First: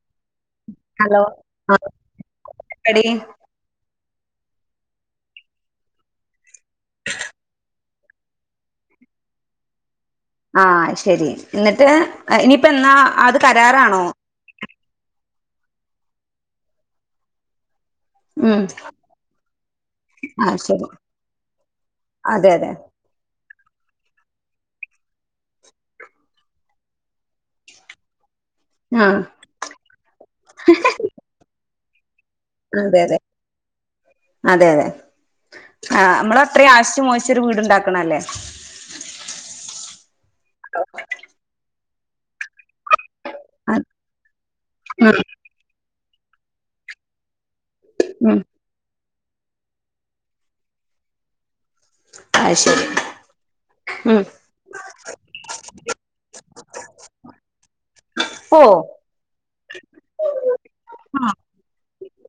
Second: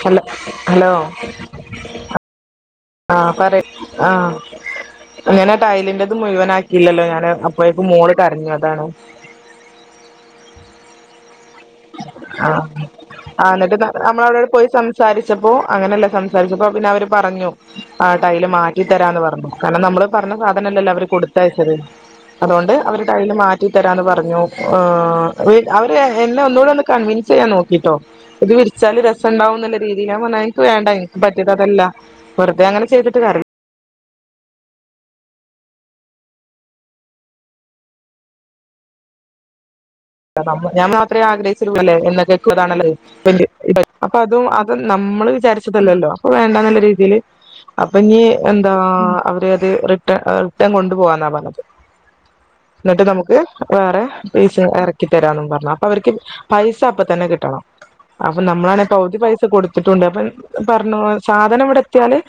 Hala hello ആ എടി ആ ആ പറ ആ അങ്ങനെ ടൈലിന്റെത് മുഴുവനാ ഇല്ലല്ലോ ഞാന് അപ്പ ഇപ്പ മോള് കരഞ്ഞു അതാണോ ആ ശരി എന്നിട്ട് ആ ഇനിയിപ്പോ എന്നാ അത് കരാറാണോ പച്ചപ്പോ അങ്ങനെയല്ല സംസാരിച്ചപ്പോ പിന്നെ അവര് പറഞ്ഞു ആ ടൈയല് ഉം മാറ്റിത്തരാന്ന് പറഞ്ഞു കാരണം നമ്മള് പറഞ്ഞ ആ ശരി സാധനല്ലല്ലോ അവര് കൊടുത്തയച്ചത് അതെ അതെ അതുകൊണ്ട് അവര് ടൈല് മാറ്റി ട്ടി തരാന്ന് പറഞ്ഞു ആഹ് അവര് എന്നെ [unintelligible] ഒന്നൂടെ ഒന്ന് കൺ ചെയ്യാൻ നോക്കിട്ടോ ഇത് വിളിച്ചാല് ആ രസം ഉണ്ടാവുംന്നുള്ള രീതിയില ഞാൻ പറന്ന് എനിക്ക് വേണ്ട എനിക്ക് പറ്റിയത് അതല്ല വെറുതെ അങ്ങനെ അതെ അതെ ചെയ്തിട്ട് കാര്യ അതെ അതെ ആ നമ്മള് അത്രയും ആശിച്ചു മോശിച്ചൊരു വീടുണ്ടാക്കണല്ലേ [unintelligible] ഞാമാത്രേ [unintelligible] ആ, [unintelligible] അത് ഉം നമ്മള് വിചാരിച്ചതല്ലല്ലോ അപ്പൊ വേണ്ട നല്ല രീതിൽ അപ്പൊ നീ ഉം എന്താ അവര് അത് റിട്ടേ റിട്ടേൺ കൊണ്ടു പോകന്ന പറഞ്ഞത് അത് ശരി എന്നിട്ട് നമുക്ക് വേറെ ഉം പീസ് ഇറക്ക [unintelligible] അവർക്ക് പൈസ അപ്പ തന്നെ കിട്ടണം അപ്പൊ ഓ നമ്മളാണ് ഇപ്പ ഓരു പൈസ കൊടുത്തിട്ടുണ്ട് അപ്പ പറണു സാധനം ഇവിട [unintelligible]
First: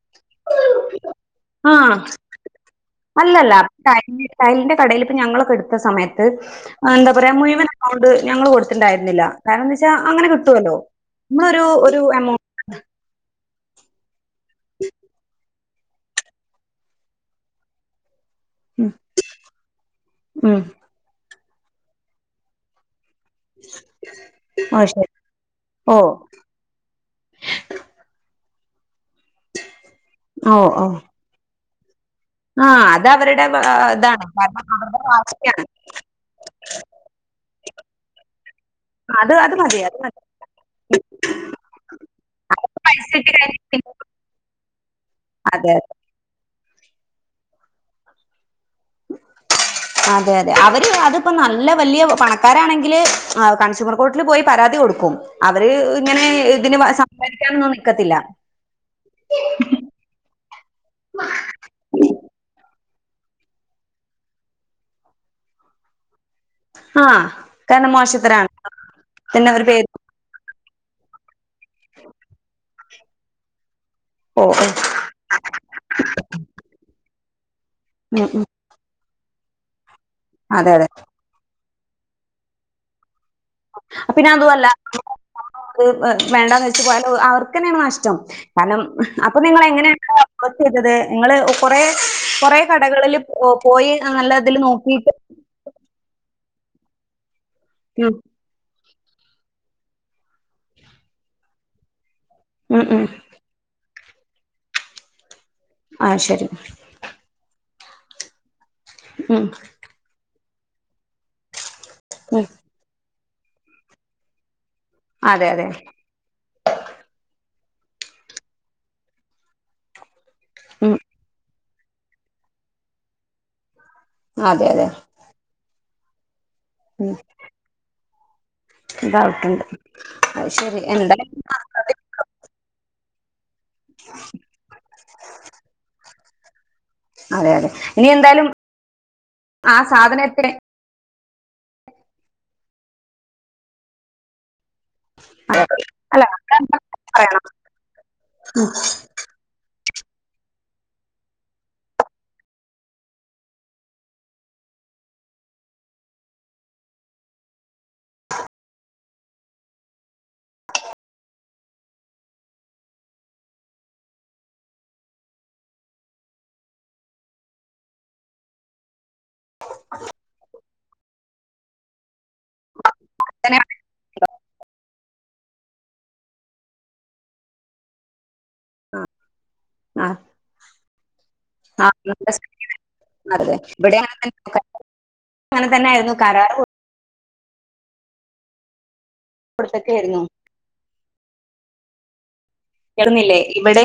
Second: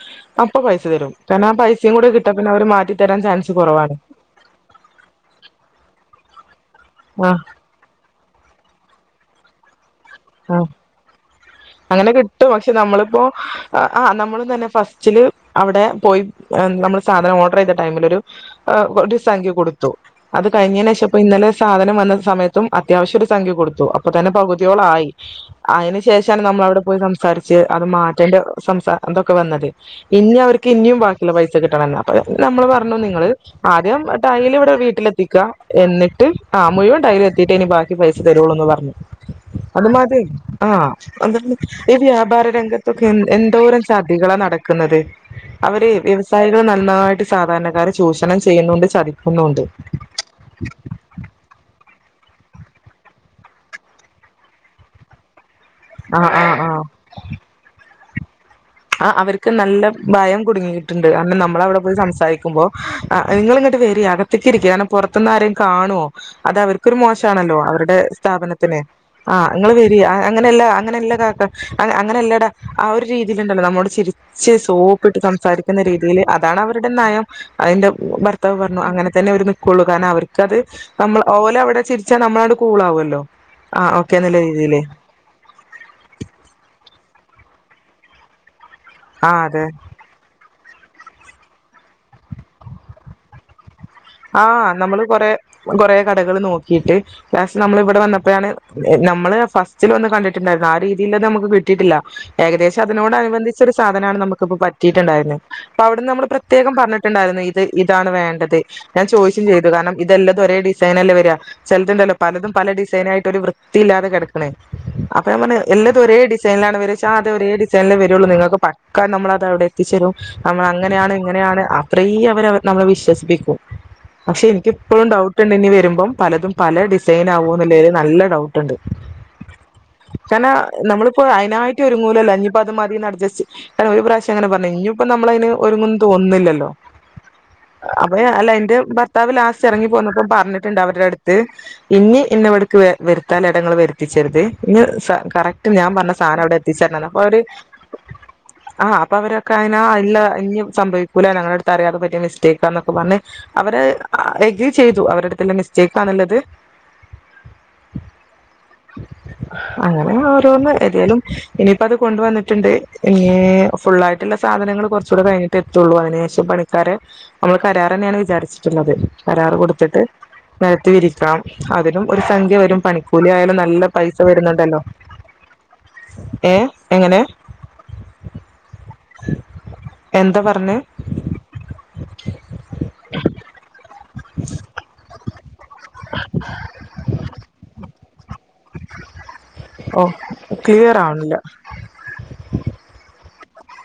ആഹ് കൂടെ കിട്ടാ പിന്നെ അവര് മാറ്റി തരാൻ ചാൻസ് അല്ലല്ല കുറവാണ് [unintelligible] ഞങ്ങളൊക്കെ എടുത്ത സമയത്ത് എന്താ പറയാ ആഹ് മുഴുവൻ അൗണ്ട് ഞങ്ങള് കൊടുത്തിുണ്ടരുന്നില്ല കാരണം ച്ച അങ്ങനെ ആഹ് കിട്ടുമല്ലോ നമ്മള് ഒരു ഒരു എമൗണ്ട് ആഹ് ആഹ് നമ്മള് ഇന്ന് തന്നെ ഫസ്റ്റില്. അവിടെ പോയി നമ്മൾ സാധനം ഓർഡർ ചെയ്ത ടൈമിൽ ഒരു ആ ഉം ഒരു സംഖ്യ കൊടുത്തു അത് ഉം കഴിഞ്ഞേന്ശേഷം ഇന്നലെ സാധനം വന്ന സമയത്തും അത്യാവശ്യം ഉണ്ട്. സംഖ്യ കൊടുത്തു അപ്പൊ തന്നെ ഓ പകുതിയോളം ശരി ആയി. ഓ അതിന് ശേഷമാണ് നമ്മൾ അവിടെ പോയി സംസാരിച്ച് അത് മാറ്റേ സംസാ അതൊക്കെ വന്നത്, ഇനി ഓ അവർക്ക് ഓ ഇനിയും ബാക്കിയുള്ള പൈസ. ചെകിട്ടന്നെന്ന് നമ്മള് ആഹ് പറഞ്ഞു അത് നിങ്ങള് അവരുടെ ആ, ആദ്യം ഇതാണ് ടൈൽ ഇവിടെ കാരണം അവരുടെ വീട്ടിലെത്തിക്കാ വാശിയാണ് എന്നിട്ട് ആ മുഴുവൻ ടൈൽ എത്തിയിട്ട് ഇനി ബാക്കി പൈസ തരുള്ളൂന്ന് പറഞ്ഞു. അത് അത് മതി അത് മതി അഴിമതി ആ എന്താണ് എടി വ്യാപാര രംഗത്ത് പൈസ ഒക്കെ എ കിട്ടി കഴിഞ്ഞ എന്തോരം പിന്നെ ചതികളാ നടക്കുന്നത്, അതെ അവര് വ്യവസായ നന്നായിട്ട് സാധാരണക്കാരെ ചൂഷണം ച് അതെ അതെ അവര് അതിപ്പോ നല്ല വലിയ പണ ആക്കാരാണെങ്കിൽ കൺസ്യൂമർ കോർട്ടിൽ പോയി പരാതി കൊടുക്കും അവര് ഇങ്ങനെ ആഹ് ആഹ് ആഹ് ഇതിന് സംസാരിക്കാനോന്നെ ക്കത്തില്ല ആ അവർക്ക് നല്ല ഭയം കുടുങ്ങിയിട്ടുണ്ട് കാരണം നമ്മൾ അവിടെ പോയി സംസാരിക്കുമ്പോ ആ നിങ്ങളിങ്ങോട്ട് വരീ അകത്തേക്ക് ഇരിക്ക് കാരണം പുറത്തുന്ന് ആരേം കാണുവോ അത് അവർക്കൊരു ആഹ് മോശാണല്ലോ കാരണം അവരുടെ മോശത്തരാണ് സ്ഥാപനത്തിന് ആ പിന്നെ അവര് നിങ്ങള് പേര് വരിൻ അങ്ങനെയല്ല അങ്ങനെയല്ല കാക്ക അങ്ങനെല്ലട ആ ഒരു രീതി ഇല്ലില്ല നമ്മോട്- ഓ ചിരിച്ച് ഓ സോപ്പിട്ട് സംസാരിക്കുന്ന രീതിയിൽ അതാണ് അവരുടെ നയം അതിന്റെ ഉം ഉം ഭർത്താവ് പറഞ്ഞു അങ്ങനെ തന്നെ അവര് നിക്കോളൂ കാരണം അവർക്ക് അത് അതെ അതെ നമ്മൾ ഓല അവിടെ ചിരിച്ചാൽ നമ്മള് അങ്ങോട്ട് കൂൾ ആവുല്ലോ. പിന്നെ അതുമല്ല [unintelligible] വേണ്ടാന്ന് വെച്ച് പോയാല് അവർക്കെന്നയാണ് നഷ്ടം കാരണം ആ അപ്പൊ അതെ നിങ്ങള് എങ്ങനെയാണ് [unintelligible] ചെയ്തത് നിങ്ങള് കൊറെ കൊറേ കടകളില് ആഹ് നമ്മള് കൊറ കൊറ കടകൾ നോ ഇട്ട് ലാസ്റ്റ് നമ്മൾ ഇവിടെ ഉം, വന്നപ്പോഴാണ് നമ്മള് ഫസ്റ്റില് വന്ന് കണ്ടിട്ടുണ്ടായിരുന്നു ആ രീതിലൊന്നും നമുക്ക് കിട്ടിയിട്ടില്ല- ഉം, ഉം. ഏകദേശംതിനോട് അനബന്ധിച്ച സാധനമാണ് നമുക്കിപ്പ പറ്റിട്ടുണ്ടരുന്നത്. അപ്പൊ ആ അവിടുന്ന് നമ്മൾ ശരി പ്രത്യേകം പറഞ്ഞിട്ടുണ്ടായിരുന്നു ഇത് ഇതാണ് വേണ്ടത് ഞാൻ ഉം, ചോയിച്ചില്ലേ ഇതെല്ലം [unintelligible] ഒരേ ഡിസൈനല്ലേ വരാ ചിലതുണ്ടല്ലോ ഉം. പലതും പല ഡിസൈനായിട്ട് ഒരു വൃത്തിയില്ലാതെക്കെടക്ക്ണ് അപ്പൊ അതെ നമ്മ അതെ എല്ലാും ഒരേ ഡിസൈനിലാണ് വരച്ച അത ഒരേി ചല്ലേ വരുള്ളൂ നിങ്ങൾക്ക് പക്കം നമ്മള അത അവിടെ എത്തിച്ചേരും നമ്മൾ ഉം, അങ്ങനെയാണ് ഇങ്ങനെയാണ് അത്രയും അവരെ നമ്മളെ വിശ്വസിപ്പിക്കും. പക്ഷെ അതെ അതെ എനിക്കിപ്പോഴും ഡൗട്ട് ഉണ്ട് ഇനി വരുമ്പം പലതും പല ഉം, ഡിസൈൻ ആവുവോ [unintelligible] നല്ലേ ഡൗട്ടുണ്ട് അത് കരണം ശരി നമ്മളിപ്പോ എന്തായാലും അയിനായിട്ട് ഒരുങ്ങൂലല്ലോ അഞ്ഞിപ്പത് മതി അ കണം ഒരു പ്രാവശ്യം അങ്ങനെ പറഞ്ഞു ഇനിയിപ്പ നമ്മളതിന് ഒരുങ്ങും തോന്നില്ലല്ലോ അതെ അതെ ഇനി അയ എന്തായാലും എന്റെ ഭർത്താവ് ലാസ്റ്റ് ആ ഇറങ്ങി പോന്നപ്പോ സാധനത്തിന് പറഞ്ഞിട്ടുണ്ട് അവരുടെ അടുത്ത് ഇനി ഇന്ന ഇവി വെ വെരുത്താൽ എടകൾ വെരുത്തിച്ചരുത് ഇന്ന് അതെ. കറക്റ്റ് ഞാൻ പറഞ്ഞ അല്ല സാധനം അവിടെ അതെന്താ എത്തിച്ചരണമെന്ന് അപ്പൊ അവര് പറയണം ആഹ് അപ്പൊ അവരൊക്കെ അയി ല്ല ഇഞ്ഞ് സംഭവിക്കൂല്ല ഞങ്ങളുടെ അടുത്ത് അറിയാതെ പറ്റിയ മിസ്റ്റേക്കാ എന്നൊക്കെ പറഞ്ഞ് അവരെ എഗ്രി ചെയ്തു അവരുടുത്തല്ല മിസ്റ്റേക്ക്ാന്നുള്ളത് [unintelligible] അങ്ങനെ ഓരോന്ന് ഏതാലും ഇനിപ്പോ അത് കൊണ്ടുവന്നിട്ടുണ്ട് ഇനി ഫുള്ളായിട്ടുള്ള സാധനങ്ങൾ കുറച്ചൂടെ കഴിഞ്ഞിട്ട് എത്തുള്ളൂ അതിനു ശേഷം പണിക്കാരെ നമ്മൾ കരാർ തന്നെയാണ് വിചാരിച്ചിട്ടുള്ളത്. കരാറ് കൊടുത്തിട്ട് നിരത്ത് വിരിക്കാം. അതിനും ഒരു സംഖ്യ വരും പണിക്കൂലി ആയാലും അങ്ങനെ- നല്ല പൈസ വരുന്നുണ്ടല്ലോ. ഏ എങ്ങനെ ആഹ എന്താ പറഞ്ഞേ ആ [unintelligible] അതെ ഇവിടെ തന്നെങ്ങ [unintelligible] ന തന്നെ ആയിരുന്നു കരാർ കൊടുത്തൊക്കെ ഓ ആയിരുന്നു ക്ലിയർ ആവണില്ല കേൾക്കുന്നില്ലേ ഇവിടെ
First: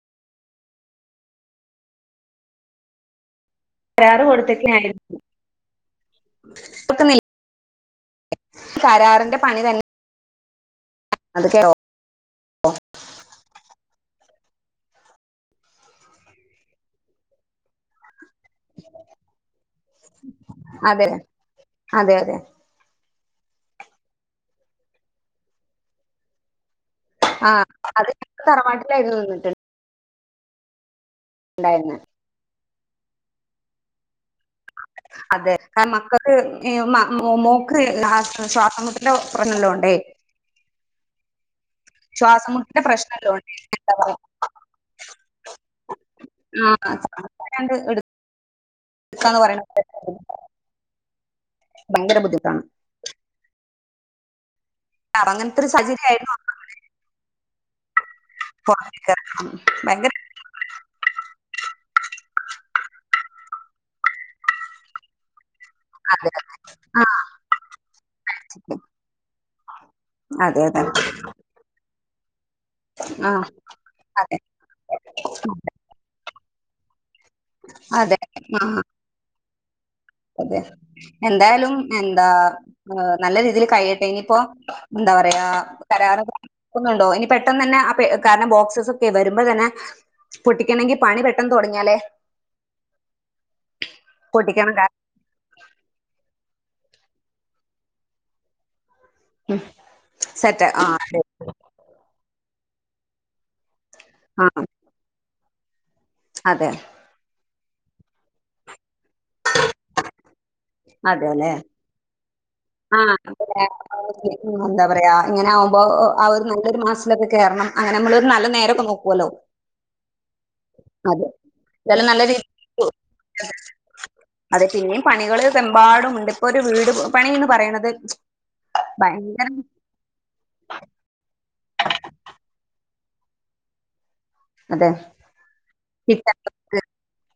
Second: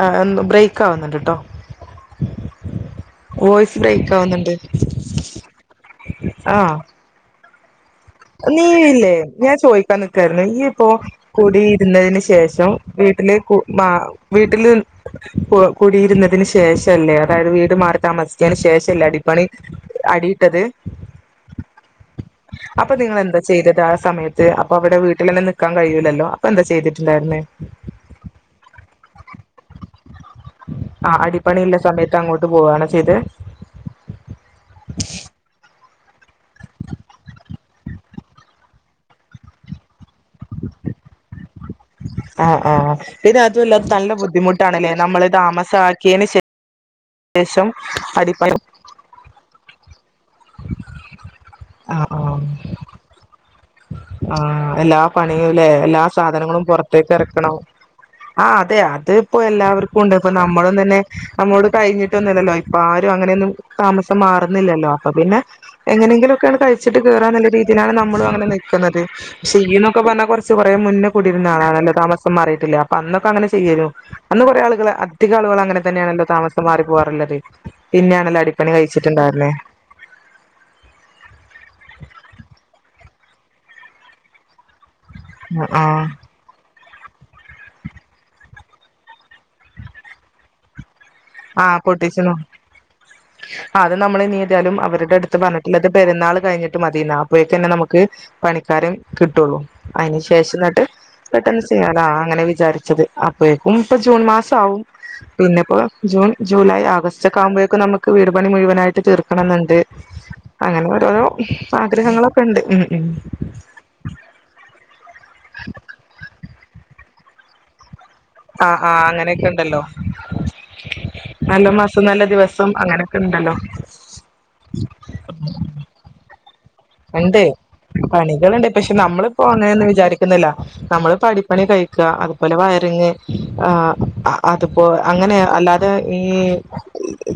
അ [unintelligible] ബ്രേക്ക് ആവുന്നുണ്ട്ട്ടോ വോയിസ് ബ്രേക്ക് കരാറ് ആവുന്നുണ്ട് കൊടുത്തൊക്കെയായിരുന്നു ആഹ് കേൾക്കുന്നില്ലേ നീ ഇല്ലേ കരാറിന്റെ ഞാൻ പണി തന്നെ ചോയിക്കാൻ നിക്ക [unintelligible] ഇപ്പ അത് കേട്ടോ കൂടിയിരുന്നതിന് ശേഷം വീട്ടില് മാ വീട്ടില് കുടിയിരുന്നതിന് ശേഷമല്ലേ അതായത് വീട് മാറി താമസിച്ചേന് ശേഷമല്ലേ അടിപണി അതെ അതെ അതെ പ്പ നിങ്ങ എന്താ ചെയ്തത് ആ സമയത്ത് അപ്പൊവിടെ വീട്ടിലന്നെ നിൽക്കാൻ കഴിയില്ലല്ലോ അപ്പ ന്ത ചെയ്തത് ആ അത് തറവാട്ടിലായിരുന്നു നിന്നിട്ടുള്ള ആ്അടിപ്പണിയുള്ള സമയത്ത് അങ്ങോട്ട് പോവാ ചെയ്തേ അതെ മക്കൾക്ക് മോക്ക് ശ്വാസമുട്ടൽ [unintelligible] ണ്ടേ [inaudible] ആ ശ്വാസംമുട്ടിന്റെ ആഹ് പ്രശ്നമെല്ലാം പിന്നെ ഉണ്ടേ അതുമല്ലാതെ എന്താ നല്ല പറയാ ബുദ്ധിമുട്ടാണല്ലേ നമ്മള് താമസാക്കിയന് ശേഷ ആ ശേഷം സർക്കാരാണ്ട് അടിപ്പ [inaudible] അ ഭയങ്കര ബുദ്ധിമുട്ടാണ് ആ ആഹ് എല്ലാ അപ്പൊ അങ്ങനത്തെ ഒരു പണിയുല്ലേ എല്ലാ സാഹചര്യം ആയിരുന്നു സാധനങ്ങളും പുറത്തേക്ക് ഇറക്കണം ആ അതെ പുറത്തേക്ക് അത് ഇപ്പോ ഇറങ്ങണം എല്ലാവർക്കും ഭയങ്കര ഉണ്ട് ഇപ്പൊ നമ്മളും തന്നെ നമ്മോട് കഴിഞ്ഞി [unintelligible] ല്ലല്ലോ ഇപ്പൊ ആരും അങ്ങനെയൊന്നും താമസം മാറുന്നില്ലല്ലോ അപ്പൊ പിന്നെ അതെ എങ്ങനെങ്കിലുംക്കെയാണ് കഴ [unintelligible] ച്ചിട്ട് ആ കയറാനുള്ള രീതിയിലാണ് നമ്മളു അങ്ങനെ നി ക്കുന്നത് ക്ഷിണം ഒക്കെ പറഞ്ഞാ കുറച്ച് അതെ കുറേ അതെ മുന്നേ കൂടിരുന്നാണല്ലോ താമസം മാറിട്ടില്ല അന്നൊക്കെ ആ അങ്ങന ചെയ്യരുന്നു അതെ അന്ന് കുറേ ആളുകൾ അധിക ആളുകൾ അങ്ങനെ തന്നെയാണല്ലോ താമസം മാറി പോവാറില്ലേ അതെ ആ അതെ എന്തായാലും എന്താ നല്ല രീതിയിൽ കഴിയട്ടെ ഇനിയിപ്പോ എന്താ പറയാ ആ കരാറ നോക്കുന്നുണ്ടോ ഇനി പെട്ടെന്ന് തന്നെ അ കാരണം ബോക്സസ് ഒക്കെ വരുമ്പോ തന്നെ പൊടിക്കണമെങ്കി ആഹ് പൊട്ടിച്ചിനു അത് നമ്മൾ ഇനി പൊട്ടിക്കണം എഴുതിയാലും കാ അവരുടെയെടുത്ത് പറഞ്ഞു. ഇന്നട്ട് പെരുന്നാൾ കഴിഞ്ഞിട്ട് മതിയന്നാ അപ്പോഴൊക്ക നമുക്ക് പണിക്കാരൻ കിട്ടുള്ളൂ അതിന് ശേഷം സെറ്റ് എന്നിട്ട് ആഹ് അതെ പെട്ടെന്ന് ചെയ്യലാ അങ്ങനെ വിചാരിച്ചത് അപ്പേ ഉ ഇപ്പ ജൂൺ മാസം ആഹ് ആവും പിന്നെപ്പോ ജൂൺ അതെ ജുലൈ ഓഗസ്റ്റ് ആകുമ്പോഴേക്കും നമുക്ക് വീട്പണി മുഴുവനായിട്ട് തീർക്കണം എന്നുണ്ട് അങ്ങനെ ഓരോരോ ആഗ്രഹങ്ങളൊക്കെ ഉണ്ട്. ഉം ഉം ആഹ എന്താ പറയാ ഇങ്ങനെ ആവുമ്പോ അവര് [unintelligible] കേറണം അല്ലെ കാരം നമ്മള് നല്ല ആഹ് നേരൊക്കെ ആഹ് നോക്കുല്ലോ അങ്ങനെയൊക്കെ ഉണ്ടല്ലോ [unintelligible] നല്ല മാസം നല്ല ദിവസം അങ്ങനെയൊക്കെ ഉണ്ടല്ലോ അതെ പിന്നയും പണികൾമ്പാടു ഉണ്ട് ഒരു വീട് പണി ഉണ്ട് പറയണത് പണികളുണ്ട് പക്ഷെ നമ്മളിപ്പോ ഭയങ്കര അങ്ങനെന്ന് വിചാരിക്കുന്നില്ല നമ്മള് പഠി പണി കഴിക്കുക അതുപോലെ വയറിങ്ങ് ആ അ അതിപ്പോ അതെ അങ്ങനെ അല്ലാതെ ഈ കിച്ചൺ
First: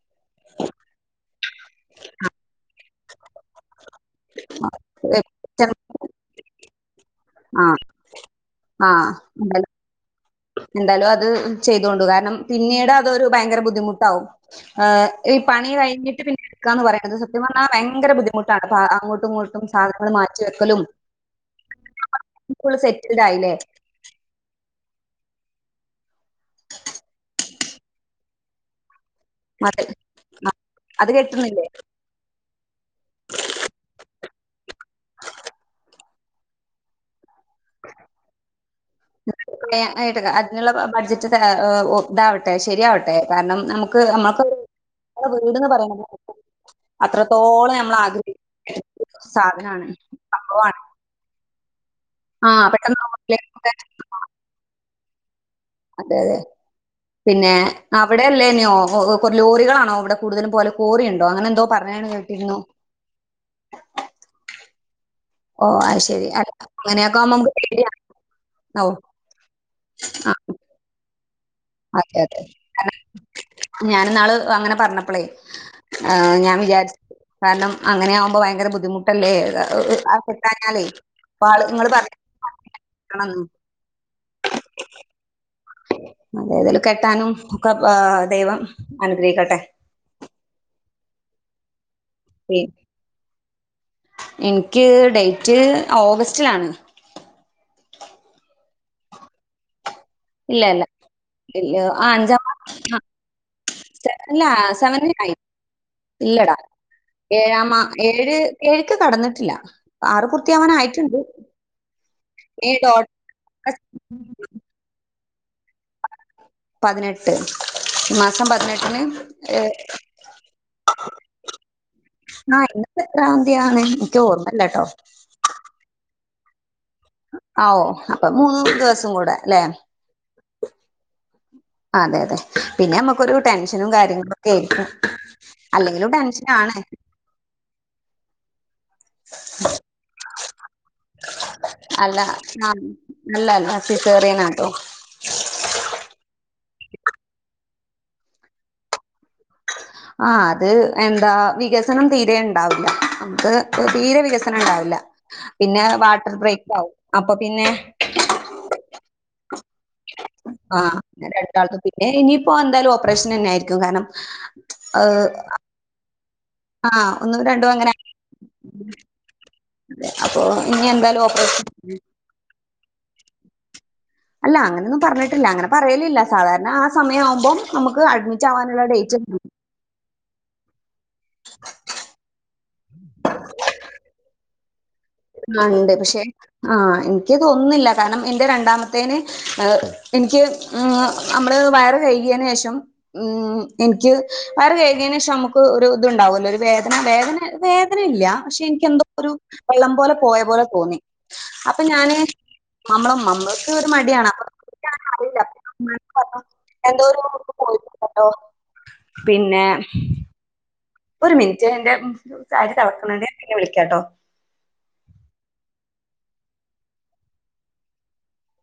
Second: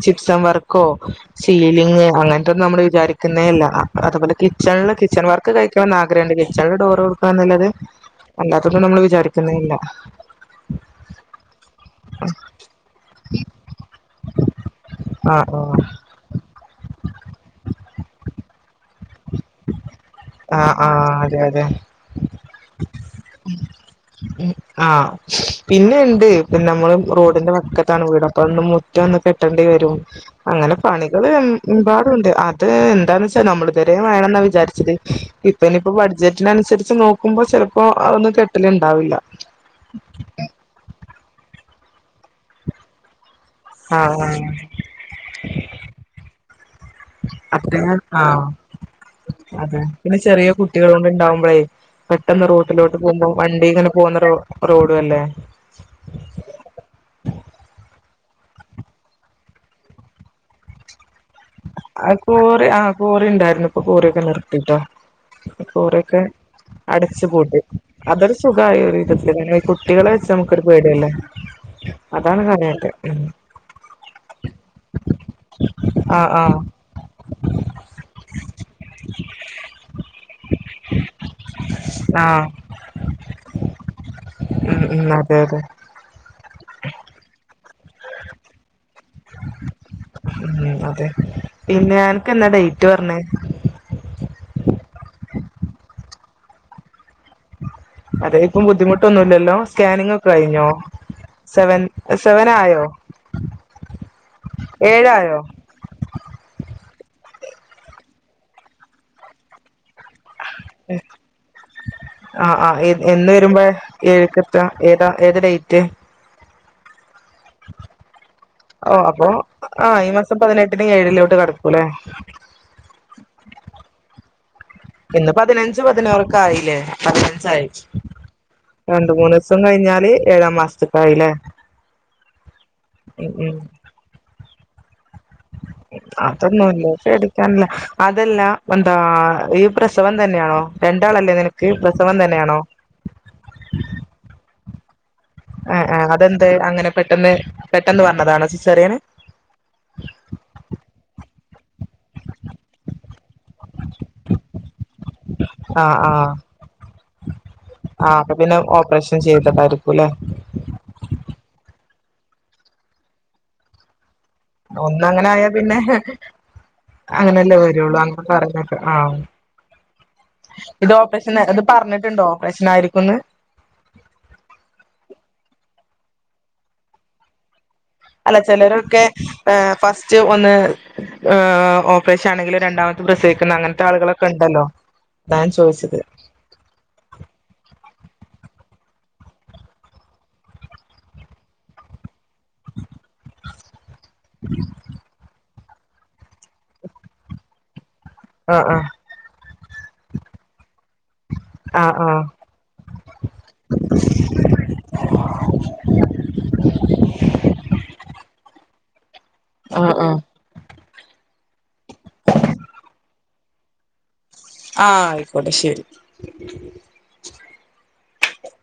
ചിപ്സം വർക്കോ സീലിങ് അങ്ങനത്തെ നമ്മള് വിചാരിക്ക തന്നേയല്ല അതും കിച്ചണില് കിച്ചൺ വർക്ക് കഴിക്കണണം ആഗ്രഹുണ്ട് ചെല ഡോറ് തുറക്കന്നല്ലാതെ ആഹ് അല്ലാത്തതൊന്നും നമ്മള് ആഹ് എന്തായാലും വിചാരിക്കുന്നില്ല എന്തായാലും അത് ചെയ്തോണ്ടു കാരണം പിന്നീട് അതൊരു ഭയങ്കര ബുദ്ധിമുട്ടാാവും മ് ആ ഈ പണി ആ കഴിഞ്ഞിട്ട് പിന്നെ എടുക്കാന്ന് പറയുന്നത് സത്യം പറഞ്ഞാൽ ഭയങ്കര ബുദ്ധിമുട്ടാണ് അങ്ങോട്ട് അങ്ങേട്ടും ഇങ്ങോട്ടും സാധനങ്ങൾ മാറ്റി ആ വെക്കലും ആ അതെ അതെ സെറ്റിൽഡ് ആയില്ലേ ഉം ആഹ് പിന്നെ ഉണ്ട് പിന്നെ നമ്മള് റോഡിന്റെ പക്കത്താണ് വീടപ്പം മു [unintelligible] കെട്ടേണ്ടി അത് വരും അങ്ങനെ അത് കെട്ടുന്നില്ലേ പണികൾമ്പാടുണ്ട് അത് എന്താന്ന് വെച്ചാ നമ്മള് വേണന്ന വിചാരിച്ചത് ഇപ്പനി ബഡ്ജറ്റിനനുസരിച്ച് നോ ക്കുമ്പോ ചെലപ്പോ അതൊന്നും കെട്ട്ല്ണ്ടാവില്ല ഓ ഇതാവട്ടെ ശരിയാവട്ടെ കാരണം നമുക്ക് ആഹ് നമ്മൾക്ക വീട്ന്ന് പറയ അത്രത്തോളം അതെ നമ്മൾ ആഹ് ആഗ്രഹിക്ക അതെ സാധനമാണ് പിന്നെ ചെറിയ സംഭവമാണ് കുട്ടികളോണ്ട് ഇണ്ടാവുമ്പളേ പെട്ടെന്ന് റോട്ടിലോട്ട് പോകുമ്പോ വണ്ടി ഇങ്ങനെ പോകുന്ന റോ റോഡ് ക്കുല്ലേ. അതെ അതെ പിന്നെ അവിടെയല്ലേന്നെയോ കൊറ ലോറികളാണോ അവിടെ കൂടുതലും പോലെ കോറി ഉണ്ടോ അങ്ങനെ എന്തോ പറഞ്ഞാണ് ആ കേട്ടിരുന്നു കോറി ആഹ കോറി ഉണ്ടായിരുന്നു ഇപ്പൊ കോറൊക്കെ നിർത്തിട്ടോ ഓ അത് കൊറിയൊക്കെ ശരി അല്ല അങ്ങനെയൊക്കെ ആകുമ്പോ നമുക്ക് അടച്ച്പൂട്ടി പേടിയാണ് അതൊരു സുഖയി ഓ ഒരു വിധത്തില് കുട്ടികളെ വെച്ച് ആ നമുക്കൊരു പേടിയല്ലേ അതെ അതാണ് അതെ കാര്യായിട്ട് കാരണം ഉം ഞാൻ ഇന്നാൾ അങ്ങനെ പറഞ്ഞപ്പോളെ ആഹ് ആഹ് ഞാൻ രാജ കാരണം അങ്ങനെ ആവുമ്പോ ഭയങ്കര ബുദ്ധിമുട്ടല്ലേ [unintelligible] ആളെ നിങ്ങള് പറഞ്ഞ. ആഹ് [inaudible] ഉം ഉം അതെയതെ. ഏതലും കെട്ടാനും കബ ദൈവം അനുഗ്രഹിക്കട്ടെ ഉം അതെ പിന്നെ അനക്ക് എന്ന ഈ ഡേറ്റ് പറഞ്ഞേ ഇക്ക് ഡേറ്റ് ഓഗസ്റ്റിലാണ് അതെപ്പും ബുദ്ധിമുട്ടൊന്നുല്ലല്ലോ സ്കാനിങ് ഒക്കെ ഇല്ല കഴിഞ്ഞോ ഇല്ല ഇല്ല സെവൻ ആ അഞ്ചാം സെവൻ ആയോ ആഹ് സെവനില് സെവനിക്ക് ആയി ഏഴായോ ഇല്ലടാ. ഏഴാമാ ഏഴ് ഏഴുക്ക് കടന്നിട്ടില്ല പൂർത്തിയാവാനായിട്ടുണ്ട്. ആ ഏ ആ ഡോട്ട് എന്ന വരുമ്പോ എഴുക്കത്ത ഏതാ ഏത് ഡേറ്റ് പതിനേഴ് ട്ട് മാസം ഓ പതിനെട്ടിന് അപ്പൊ ഏഹ് ആഹ് ഈ മാസം പതിനെട്ടിന് ആഹ് ഏഴിലോട്ട് കടക്കൂല്ലേ ഇന്നിപ്പോ എത്ര തീയതിയാണ് എനിക്ക് ഓർമ്മ. ഇന്ന് പതിനഞ്ച് പതിനാറ് കായില്ലേ ആ ഓ അപ്പൊ മൂന്ന് ദിവസം രണ്ട് കൂടെ മൂന്ന് ദിവസം അല്ലെ കഴിഞ്ഞാല് ഏഴാം മാസത്തക്കായില്ലേ അതെ അതെ പിന്നെ നമുക്കൊരു ടെൻഷനും കാര്യങ്ങളും കേ ഏ അതൊന്നുമല്ല പേടിക്കാനില്ല അതല്ല എന്താ ഈ പ്രസവം തന്നെയാണോ, രണ്ടാളല്ലേ നിനക്ക് പ്രസവം അല്ല തന്നെയാണോ. ആഹ് അല്ല അല്ല സിസേറിയനാട്ടോ. ആഹ് ആഹ് അതെന്ത് അങ്ങനെ പെട്ടെന്ന്. പെട്ടെന്ന് പറഞ്ഞതാണോ സിസറിയന് ആഹ് അത് എന്താ വികസനം തീരെ ഉണ്ടാവില്ല. നമ്മുക്ക് തീരെ വികസനം ഉണ്ടാവില്ല പിന്നെ വാട്ടർ ബ്രേക്ക് ആവും അപ്പൊ പിന്നെ ആഹ് അപ്പൊ പിന്നെ ഓപ്പറേഷൻ ചെയ് [unintelligible] ആഹ് രണ്ടാൾക്കും പിന്നെ ഇനിയിപ്പോ എന്തായാലും ഓപ്പറേഷൻ തന്നെ ആയിരിക്കും കാരണം ഒന്നങ്ങനെ ഏഹ് ആയാ പിന്നെ ആഹ് ഒന്നും അങ്ങനെയല്ലേ രണ്ടും വരുള്ളു അങ്ങനെ പറഞ്ഞൊക്കെ ആഹ് അപ്പൊ ഇനി ഇത് എന്തായാലും ഓപ്പറേഷൻ ഇത് പറഞ്ഞിട്ടുണ്ടോ ഓപ്പറേഷൻ ആയി വന്ന് അല്ല അങ്ങനെയൊന്നും പറഞ്ഞിട്ടില്ല അങ്ങനെ പറയലില്ല സാധാരണ ആ സമയം ആവുമ്പം നമുക്ക് അല്ല അഡ്മിറ്റ് ആവാനുള്ള ചിലരൊക്കെ ഡേറ്റ് ഫസ്റ്റ് ഒന്ന് ഓപ്പറേഷൻ ആണെങ്കിലും രണ്ടാമത് പ്രസവിക്കുന്ന അങ്ങനത്തെ ആളുകളൊക്കെ ഉണ്ടല്ലോ ഞാൻ ആ ഇണ്ട് ചോദിച്ചത് പക്ഷെ ആ എനിക്ക് തോന്നുന്നില്ല കാരണം എന്റെ രണ്ടാമത്തേന് എനിക്ക് നമ്മള് വയർ കയി േഷം ഉ എനിക്ക് വേറെ [unintelligible] ഒരു ഇതുണ്ടാവുമല്ലോ ഒരു വേദന വേദന [unintelligible] അന ഇല്ല പക്ഷെ ആഹ് ആഹ് എനിക്ക എന്തോ ഒരു വെള്ളം പോലെ പോയ പോലെ തോന്നി അപ്പൊ ആഹ് ഞാന് ആഹ് നമ്മള നമ്മൾക്ക് ഒരു മടിയാണ് അപ്പ അറില്ലഞ്ഞ എന്തോ പോയി കേട്ടോ ഉ പിന്നെ ആഹ് ആഹ് ഒരു മിനിറ്റ് എന്റെ അരി തിളക്ക്ണുണ്ട് ഞാൻ പിന്നെ വിളിക്കാട്ടോ ആഹ് ആയിക്കോട്ടെ ശരി ഉ